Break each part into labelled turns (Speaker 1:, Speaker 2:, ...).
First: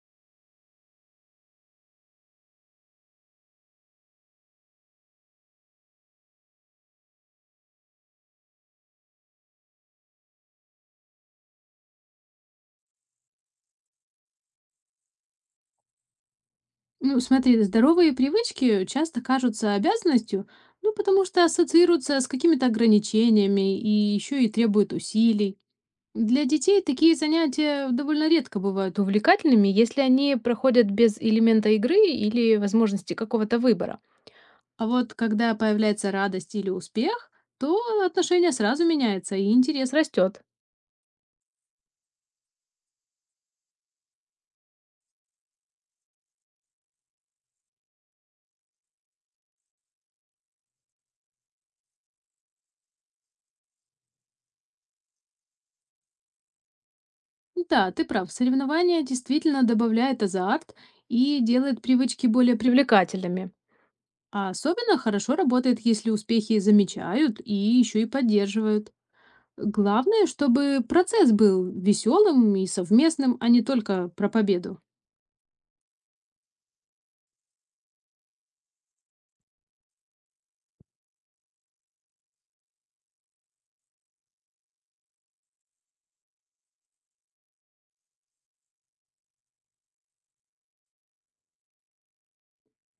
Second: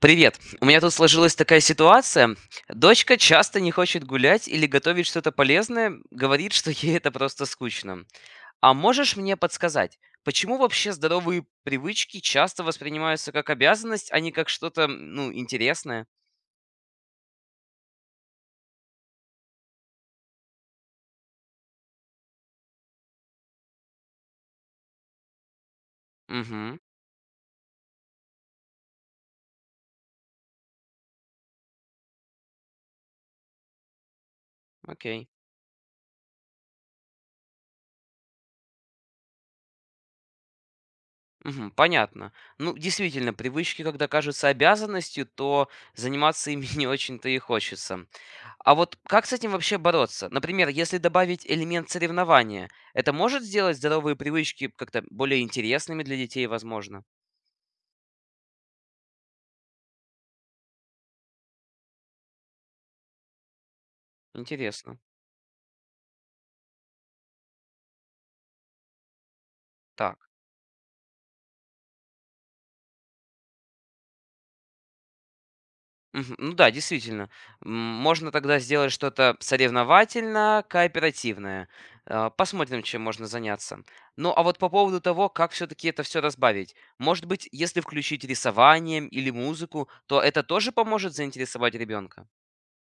Speaker 1: Привет. У меня тут сложилась такая ситуация. Дочка часто не хочет гулять или готовить что-то полезное, говорит, что ей это просто скучно. А можешь мне подсказать, почему вообще здоровые привычки часто воспринимаются как обязанность, а не как что-то, ну, интересное?
Speaker 2: Ну, смотри, здоровые привычки часто кажутся обязанностью, ну, потому что ассоциируются с какими-то ограничениями и еще и требуют усилий. Для
Speaker 1: Угу,
Speaker 2: детей такие занятия довольно редко бывают увлекательными, если они проходят без элемента игры или возможности какого-то выбора. А вот
Speaker 1: окей.
Speaker 2: когда появляется радость или успех, то отношение сразу меняется и интерес растет.
Speaker 1: Мгм, понятно. Ну, действительно, привычки, когда кажутся обязанностью, то заниматься ими не очень-то и хочется. А вот как с этим вообще бороться? Например, если добавить элемент соревнования, это может сделать здоровые привычки как-то более интересными для детей, возможно?
Speaker 2: Да, ты прав, соревнования действительно добавляет азарт и делает привычки более привлекательными. А
Speaker 1: Интересно.
Speaker 2: особенно хорошо работает, если успехи замечают и еще и поддерживают. Главное,
Speaker 1: Так.
Speaker 2: чтобы процесс был веселым и совместным, а не только про победу.
Speaker 1: Мгм. Ну да, действительно. М, Можно тогда сделать что-то соревновательно-кооперативное. Посмотрим, чем можно заняться. Ну а вот по поводу того, как все-таки это все разбавить. Может быть, если включить рисование или музыку, то это тоже поможет заинтересовать ребенка?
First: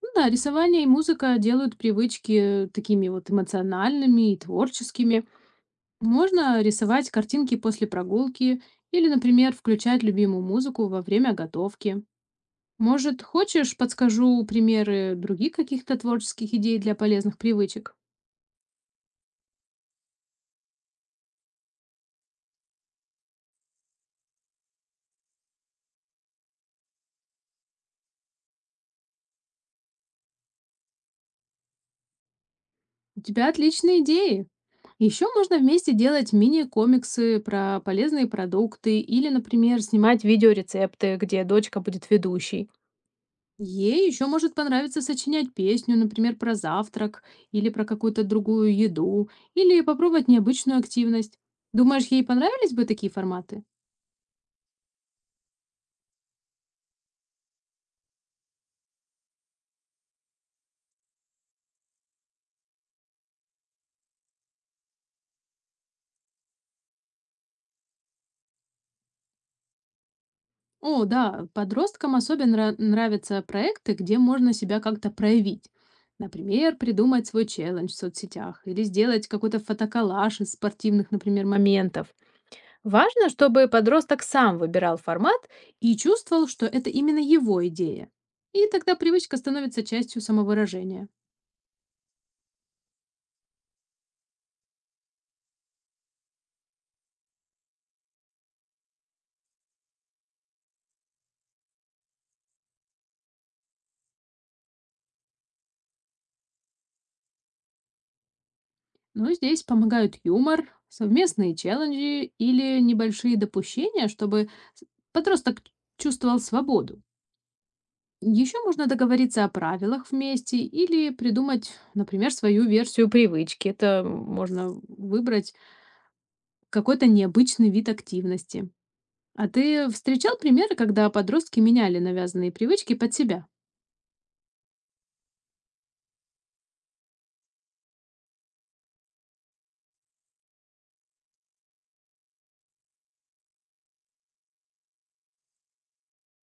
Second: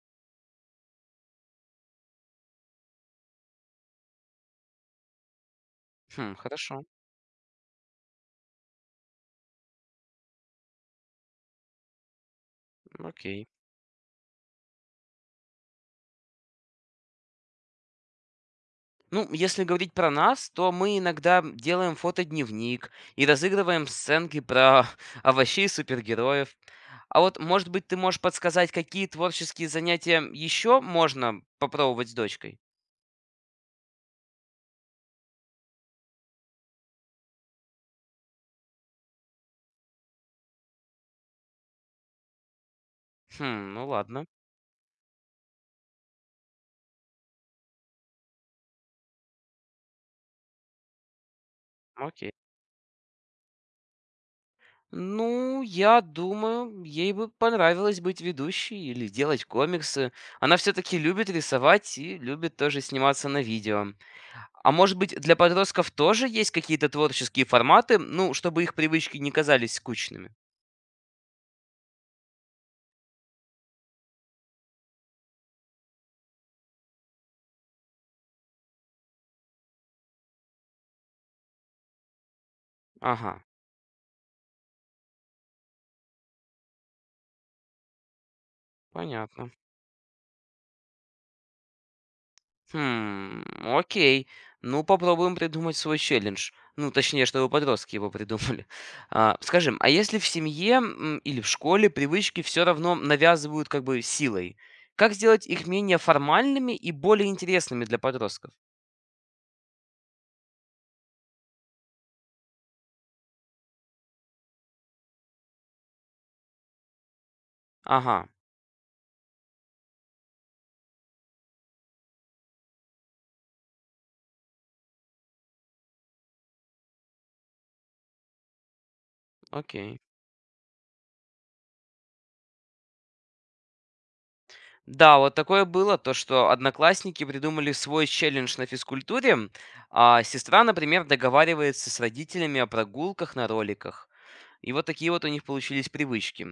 Speaker 2: Ну да, рисование и музыка делают привычки такими вот эмоциональными и творческими.
Speaker 1: Хм,
Speaker 2: Можно
Speaker 1: хорошо.
Speaker 2: рисовать картинки после прогулки или, например, включать любимую музыку во время готовки. Может,
Speaker 1: Окей.
Speaker 2: хочешь, подскажу примеры других каких-то творческих идей для полезных привычек?
Speaker 1: Ну, если говорить про нас, то мы иногда делаем фотодневник и разыгрываем сценки про овощей и супергероев. А вот, может быть, ты можешь подсказать, какие творческие занятия еще можно попробовать с дочкой?
Speaker 2: У тебя отличные идеи. Еще можно вместе делать мини-комиксы про полезные продукты или, например, снимать видеорецепты, где дочка будет ведущей.
Speaker 1: Хм, ну
Speaker 2: Ей
Speaker 1: ладно,
Speaker 2: еще может понравиться сочинять песню, например, про завтрак или про какую-то другую еду, или попробовать необычную активность. Думаешь, ей
Speaker 1: окей.
Speaker 2: понравились бы такие форматы?
Speaker 1: Ну, я думаю, ей бы понравилось быть ведущей или делать комиксы. Она все-таки любит рисовать и любит тоже сниматься на видео. А может быть, для подростков тоже есть какие-то творческие форматы, ну, чтобы их привычки не казались скучными?
Speaker 2: О, да, подросткам особенно нравятся проекты, где можно себя как-то проявить. Например, придумать свой челлендж в соцсетях или сделать какой-то фотоколлаж из спортивных, например, моментов. Важно,
Speaker 1: Ага,
Speaker 2: чтобы подросток сам выбирал формат и чувствовал, что это именно его идея. И тогда привычка
Speaker 1: понятно.
Speaker 2: становится частью самовыражения.
Speaker 1: Хм, окей. Ну, попробуем придумать свой челлендж. Ну, точнее, чтобы подростки его придумали. А, скажем, а если в семье или в школе привычки все равно навязывают как бы силой, как сделать их менее формальными и более интересными для подростков?
Speaker 2: Но здесь помогают юмор, совместные челленджи или небольшие допущения, чтобы с- подросток чувствовал свободу.
Speaker 1: Ага,
Speaker 2: Еще можно договориться о правилах вместе или придумать, например, свою версию привычки. Это можно выбрать какой-то необычный вид активности. А ты
Speaker 1: окей.
Speaker 2: встречал примеры, когда подростки меняли навязанные привычки под себя?
Speaker 1: Да, вот такое было, то, что одноклассники придумали свой челлендж на физкультуре, а сестра, например, договаривается с родителями о прогулках на роликах. И вот такие вот у них получились привычки.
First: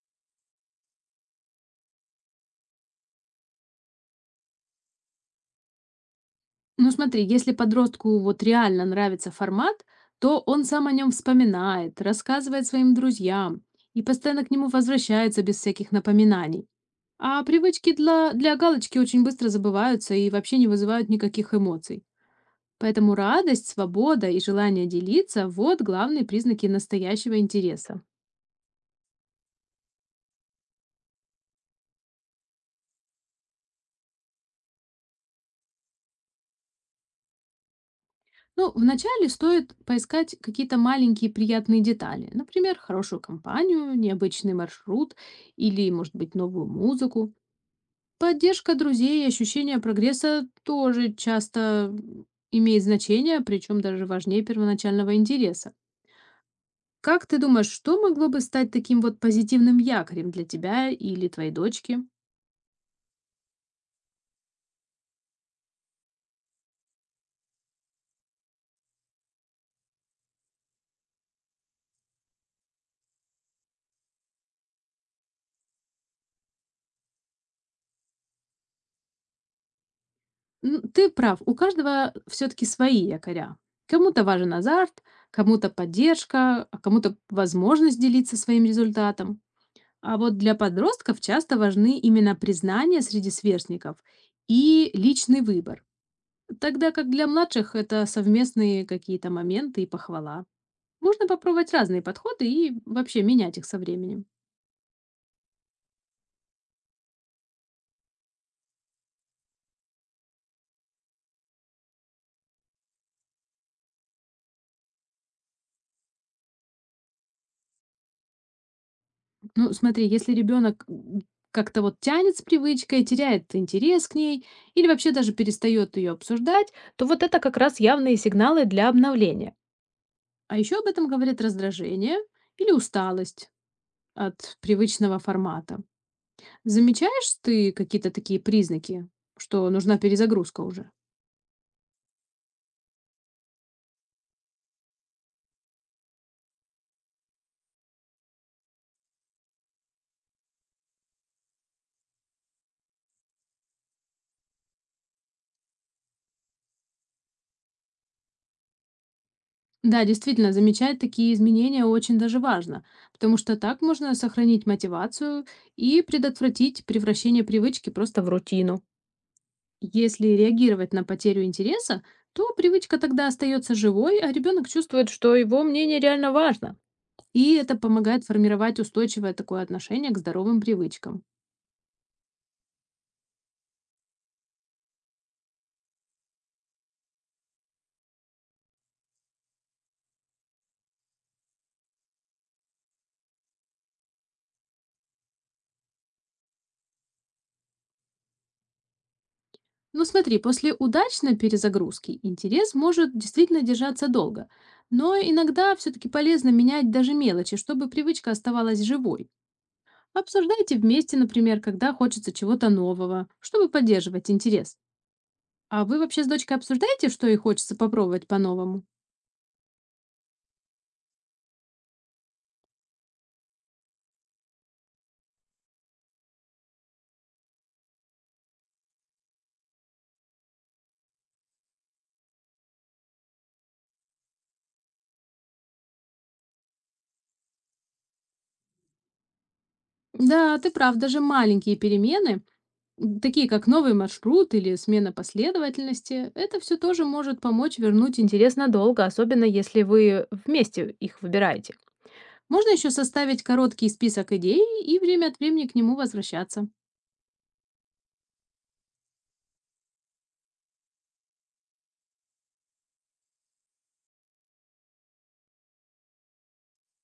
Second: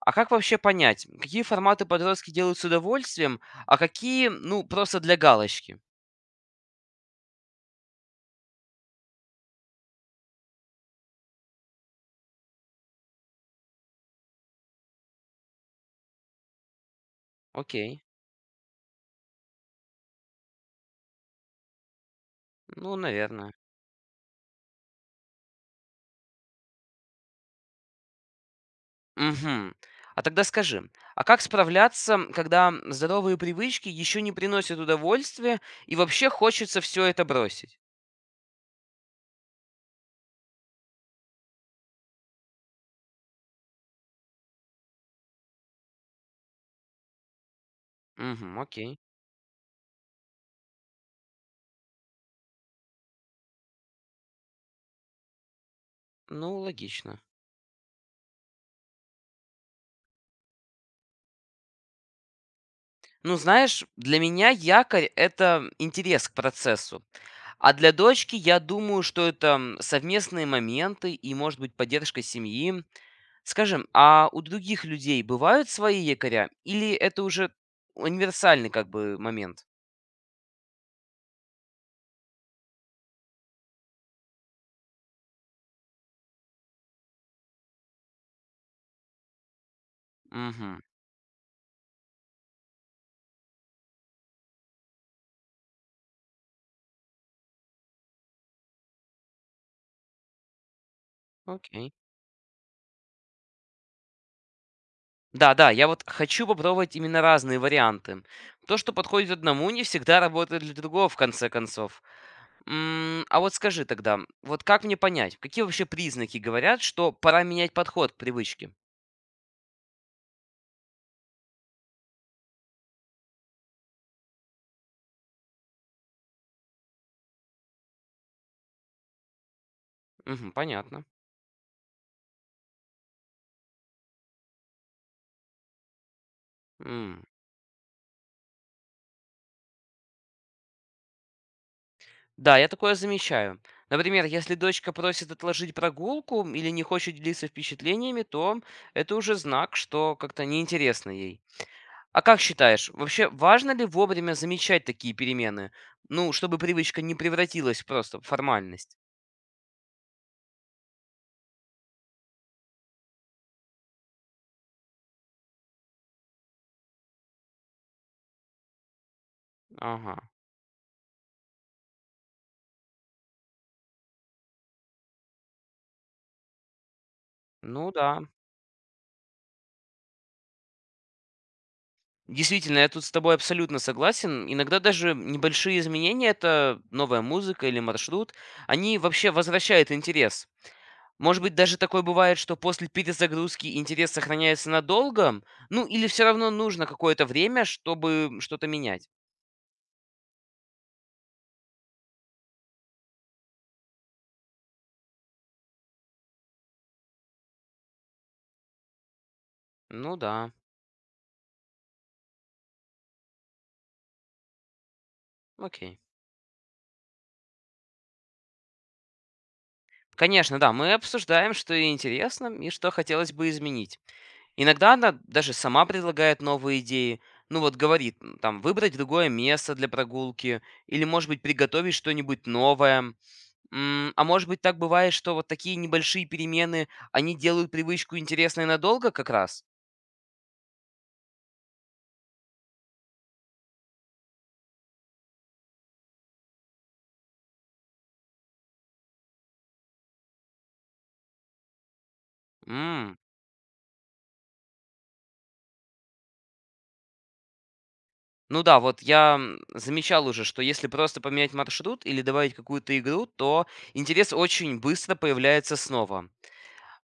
Speaker 1: А как вообще понять, какие форматы подростки делают с удовольствием, а какие, ну, просто для галочки?
Speaker 2: Ну смотри, если подростку вот реально нравится формат, то он сам о нем вспоминает, рассказывает своим друзьям и постоянно к нему возвращается без всяких напоминаний. А привычки
Speaker 1: Окей,
Speaker 2: для галочки очень быстро забываются и вообще не вызывают никаких эмоций.
Speaker 1: ну,
Speaker 2: Поэтому
Speaker 1: наверное.
Speaker 2: радость, свобода и желание делиться – вот главные признаки настоящего интереса.
Speaker 1: Угу. А тогда скажи, а как справляться, когда здоровые привычки еще не приносят удовольствия и вообще хочется все это бросить?
Speaker 2: Ну, вначале стоит поискать какие-то маленькие приятные детали. Например, хорошую компанию, необычный маршрут или, может быть, новую музыку.
Speaker 1: Угу,
Speaker 2: Поддержка
Speaker 1: окей.
Speaker 2: друзей и ощущение прогресса тоже часто имеет значение, причем даже важнее первоначального интереса.
Speaker 1: Ну, логично.
Speaker 2: Как ты думаешь, что могло бы стать таким вот позитивным якорем для тебя или твоей дочки?
Speaker 1: Ну, знаешь, для меня якорь– это интерес к процессу. А для дочки я думаю, что это совместные моменты и, может быть, поддержка семьи. Скажем, а у других людей бывают свои якоря? Или это уже универсальный как бы момент?
Speaker 2: Ну, ты прав, у каждого все-таки свои якоря. Кому-то важен азарт, кому-то поддержка, а кому-то возможность делиться своим результатом. А вот для
Speaker 1: Угу,
Speaker 2: подростков часто важны именно признание среди сверстников и личный выбор. Тогда как для младших это совместные какие-то моменты и похвала. Можно попробовать
Speaker 1: окей.
Speaker 2: разные подходы и вообще менять их со временем.
Speaker 1: Да-да, я вот хочу попробовать именно разные варианты. То, что подходит одному, не всегда работает для другого, в конце концов. А вот скажи тогда, вот как мне понять, какие вообще признаки говорят, что пора менять подход к привычке?
Speaker 2: Ну, смотри, если ребенок как-то вот тянет с привычкой, теряет интерес к ней или вообще даже перестает ее обсуждать, то вот это как раз явные сигналы для обновления.
Speaker 1: Мгм,
Speaker 2: А еще об
Speaker 1: понятно.
Speaker 2: этом говорит раздражение или усталость от привычного формата.
Speaker 1: М.
Speaker 2: Замечаешь ты какие-то такие признаки, что нужна перезагрузка уже?
Speaker 1: Да, я такое замечаю. Например, если дочка просит отложить прогулку или не хочет делиться впечатлениями, то это уже знак, что как-то неинтересно ей. А как считаешь, вообще важно ли вовремя замечать такие перемены? Ну, чтобы привычка не превратилась просто в формальность.
Speaker 2: Да, действительно, замечать такие изменения очень даже важно, потому что так можно сохранить мотивацию и предотвратить превращение привычки просто в рутину.
Speaker 1: Ага.
Speaker 2: Если реагировать на потерю интереса, то привычка тогда остается живой, а ребенок чувствует, что его мнение реально важно. И это
Speaker 1: Ну да.
Speaker 2: помогает формировать устойчивое такое отношение к здоровым привычкам.
Speaker 1: Действительно, я тут с тобой абсолютно согласен. Иногда даже небольшие изменения, это новая музыка или маршрут, они вообще возвращают интерес. Может быть, даже такое бывает, что после перезагрузки интерес сохраняется надолго, ну или все равно нужно какое-то время, чтобы что-то менять.
Speaker 2: Ну смотри, после удачной перезагрузки интерес может действительно держаться долго, но иногда все-таки полезно менять даже мелочи, чтобы привычка оставалась живой.
Speaker 1: Ну да,
Speaker 2: Обсуждайте вместе, например, когда хочется чего-то нового, чтобы поддерживать интерес. А вы
Speaker 1: окей.
Speaker 2: вообще с дочкой обсуждаете, что ей хочется попробовать по-новому?
Speaker 1: Конечно, да, мы обсуждаем, что интересно и что хотелось бы изменить. Иногда она даже сама предлагает новые идеи. Ну вот говорит, там, выбрать другое место для прогулки, или, может быть, приготовить что-нибудь новое. А может быть, так бывает, что вот такие небольшие перемены, они делают привычку интересной надолго как раз?
Speaker 2: Да, ты прав, даже маленькие перемены, такие как новый маршрут или смена последовательности, это все тоже может помочь вернуть интерес надолго, особенно если вы вместе их выбираете. Можно еще
Speaker 1: М,
Speaker 2: составить короткий список идей и время от времени к нему возвращаться.
Speaker 1: Ну да, вот я замечал уже, что если просто поменять маршрут или добавить какую-то игру, то интерес очень быстро появляется снова.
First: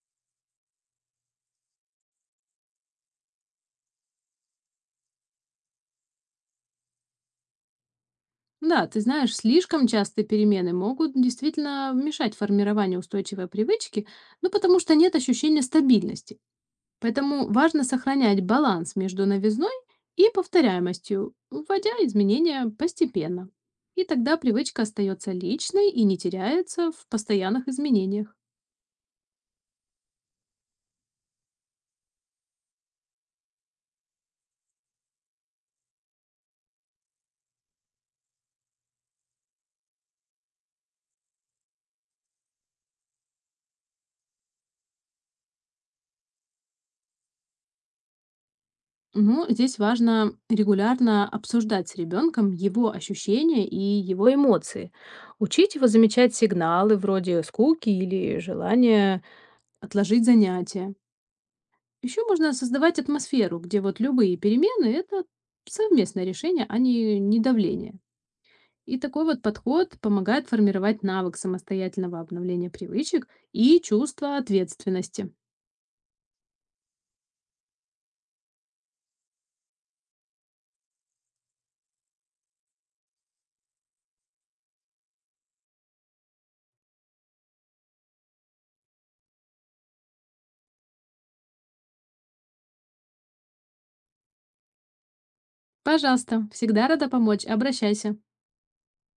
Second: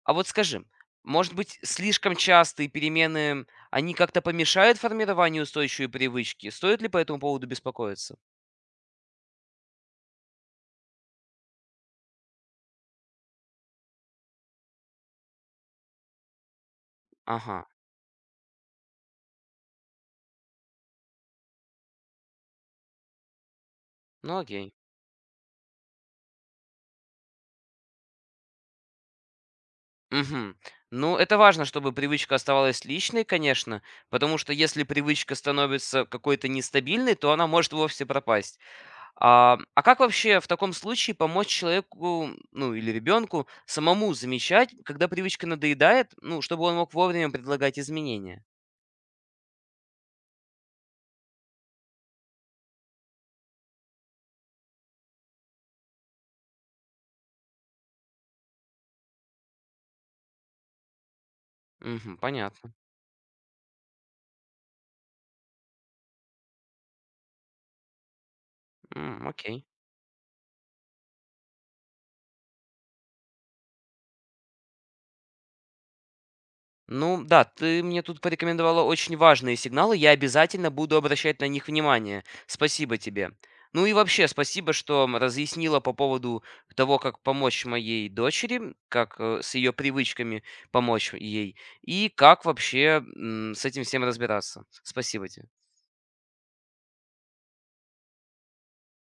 Speaker 1: А вот скажи, может быть, слишком частые перемены, они как-то помешают формированию устойчивой привычки? Стоит ли по этому поводу беспокоиться?
Speaker 2: Да, ты знаешь, слишком частые перемены могут действительно мешать формированию устойчивой привычки, ну потому что нет ощущения стабильности. Поэтому
Speaker 1: Ага,
Speaker 2: важно сохранять баланс между новизной и повторяемостью, вводя изменения постепенно. И
Speaker 1: ну
Speaker 2: тогда
Speaker 1: окей.
Speaker 2: привычка остается личной и не теряется в постоянных изменениях.
Speaker 1: Мгм. Ну, это важно, чтобы привычка оставалась личной, конечно, потому что если привычка становится какой-то нестабильной, то она может вовсе пропасть. А как вообще в таком случае помочь человеку, ну, или ребенку самому замечать, когда привычка надоедает, ну, чтобы он мог вовремя предлагать изменения?
Speaker 2: Ну, здесь важно регулярно обсуждать с ребенком его ощущения и его эмоции. Учить его замечать сигналы вроде скуки или желания отложить занятия.
Speaker 1: Мгм,
Speaker 2: Еще можно
Speaker 1: понятно.
Speaker 2: создавать атмосферу, где вот любые перемены — это совместное решение, а не давление. И такой
Speaker 1: М,
Speaker 2: вот
Speaker 1: окей.
Speaker 2: подход помогает формировать навык самостоятельного обновления привычек и чувство ответственности.
Speaker 1: Ну да, ты мне тут порекомендовала очень важные сигналы, я обязательно буду обращать на них внимание. Спасибо тебе. Ну и вообще, спасибо, что разъяснила по поводу того, как помочь моей дочери, как с ее привычками помочь ей, и как вообще с этим всем разбираться. Спасибо тебе.
Speaker 2: Пожалуйста, всегда рада помочь, обращайся.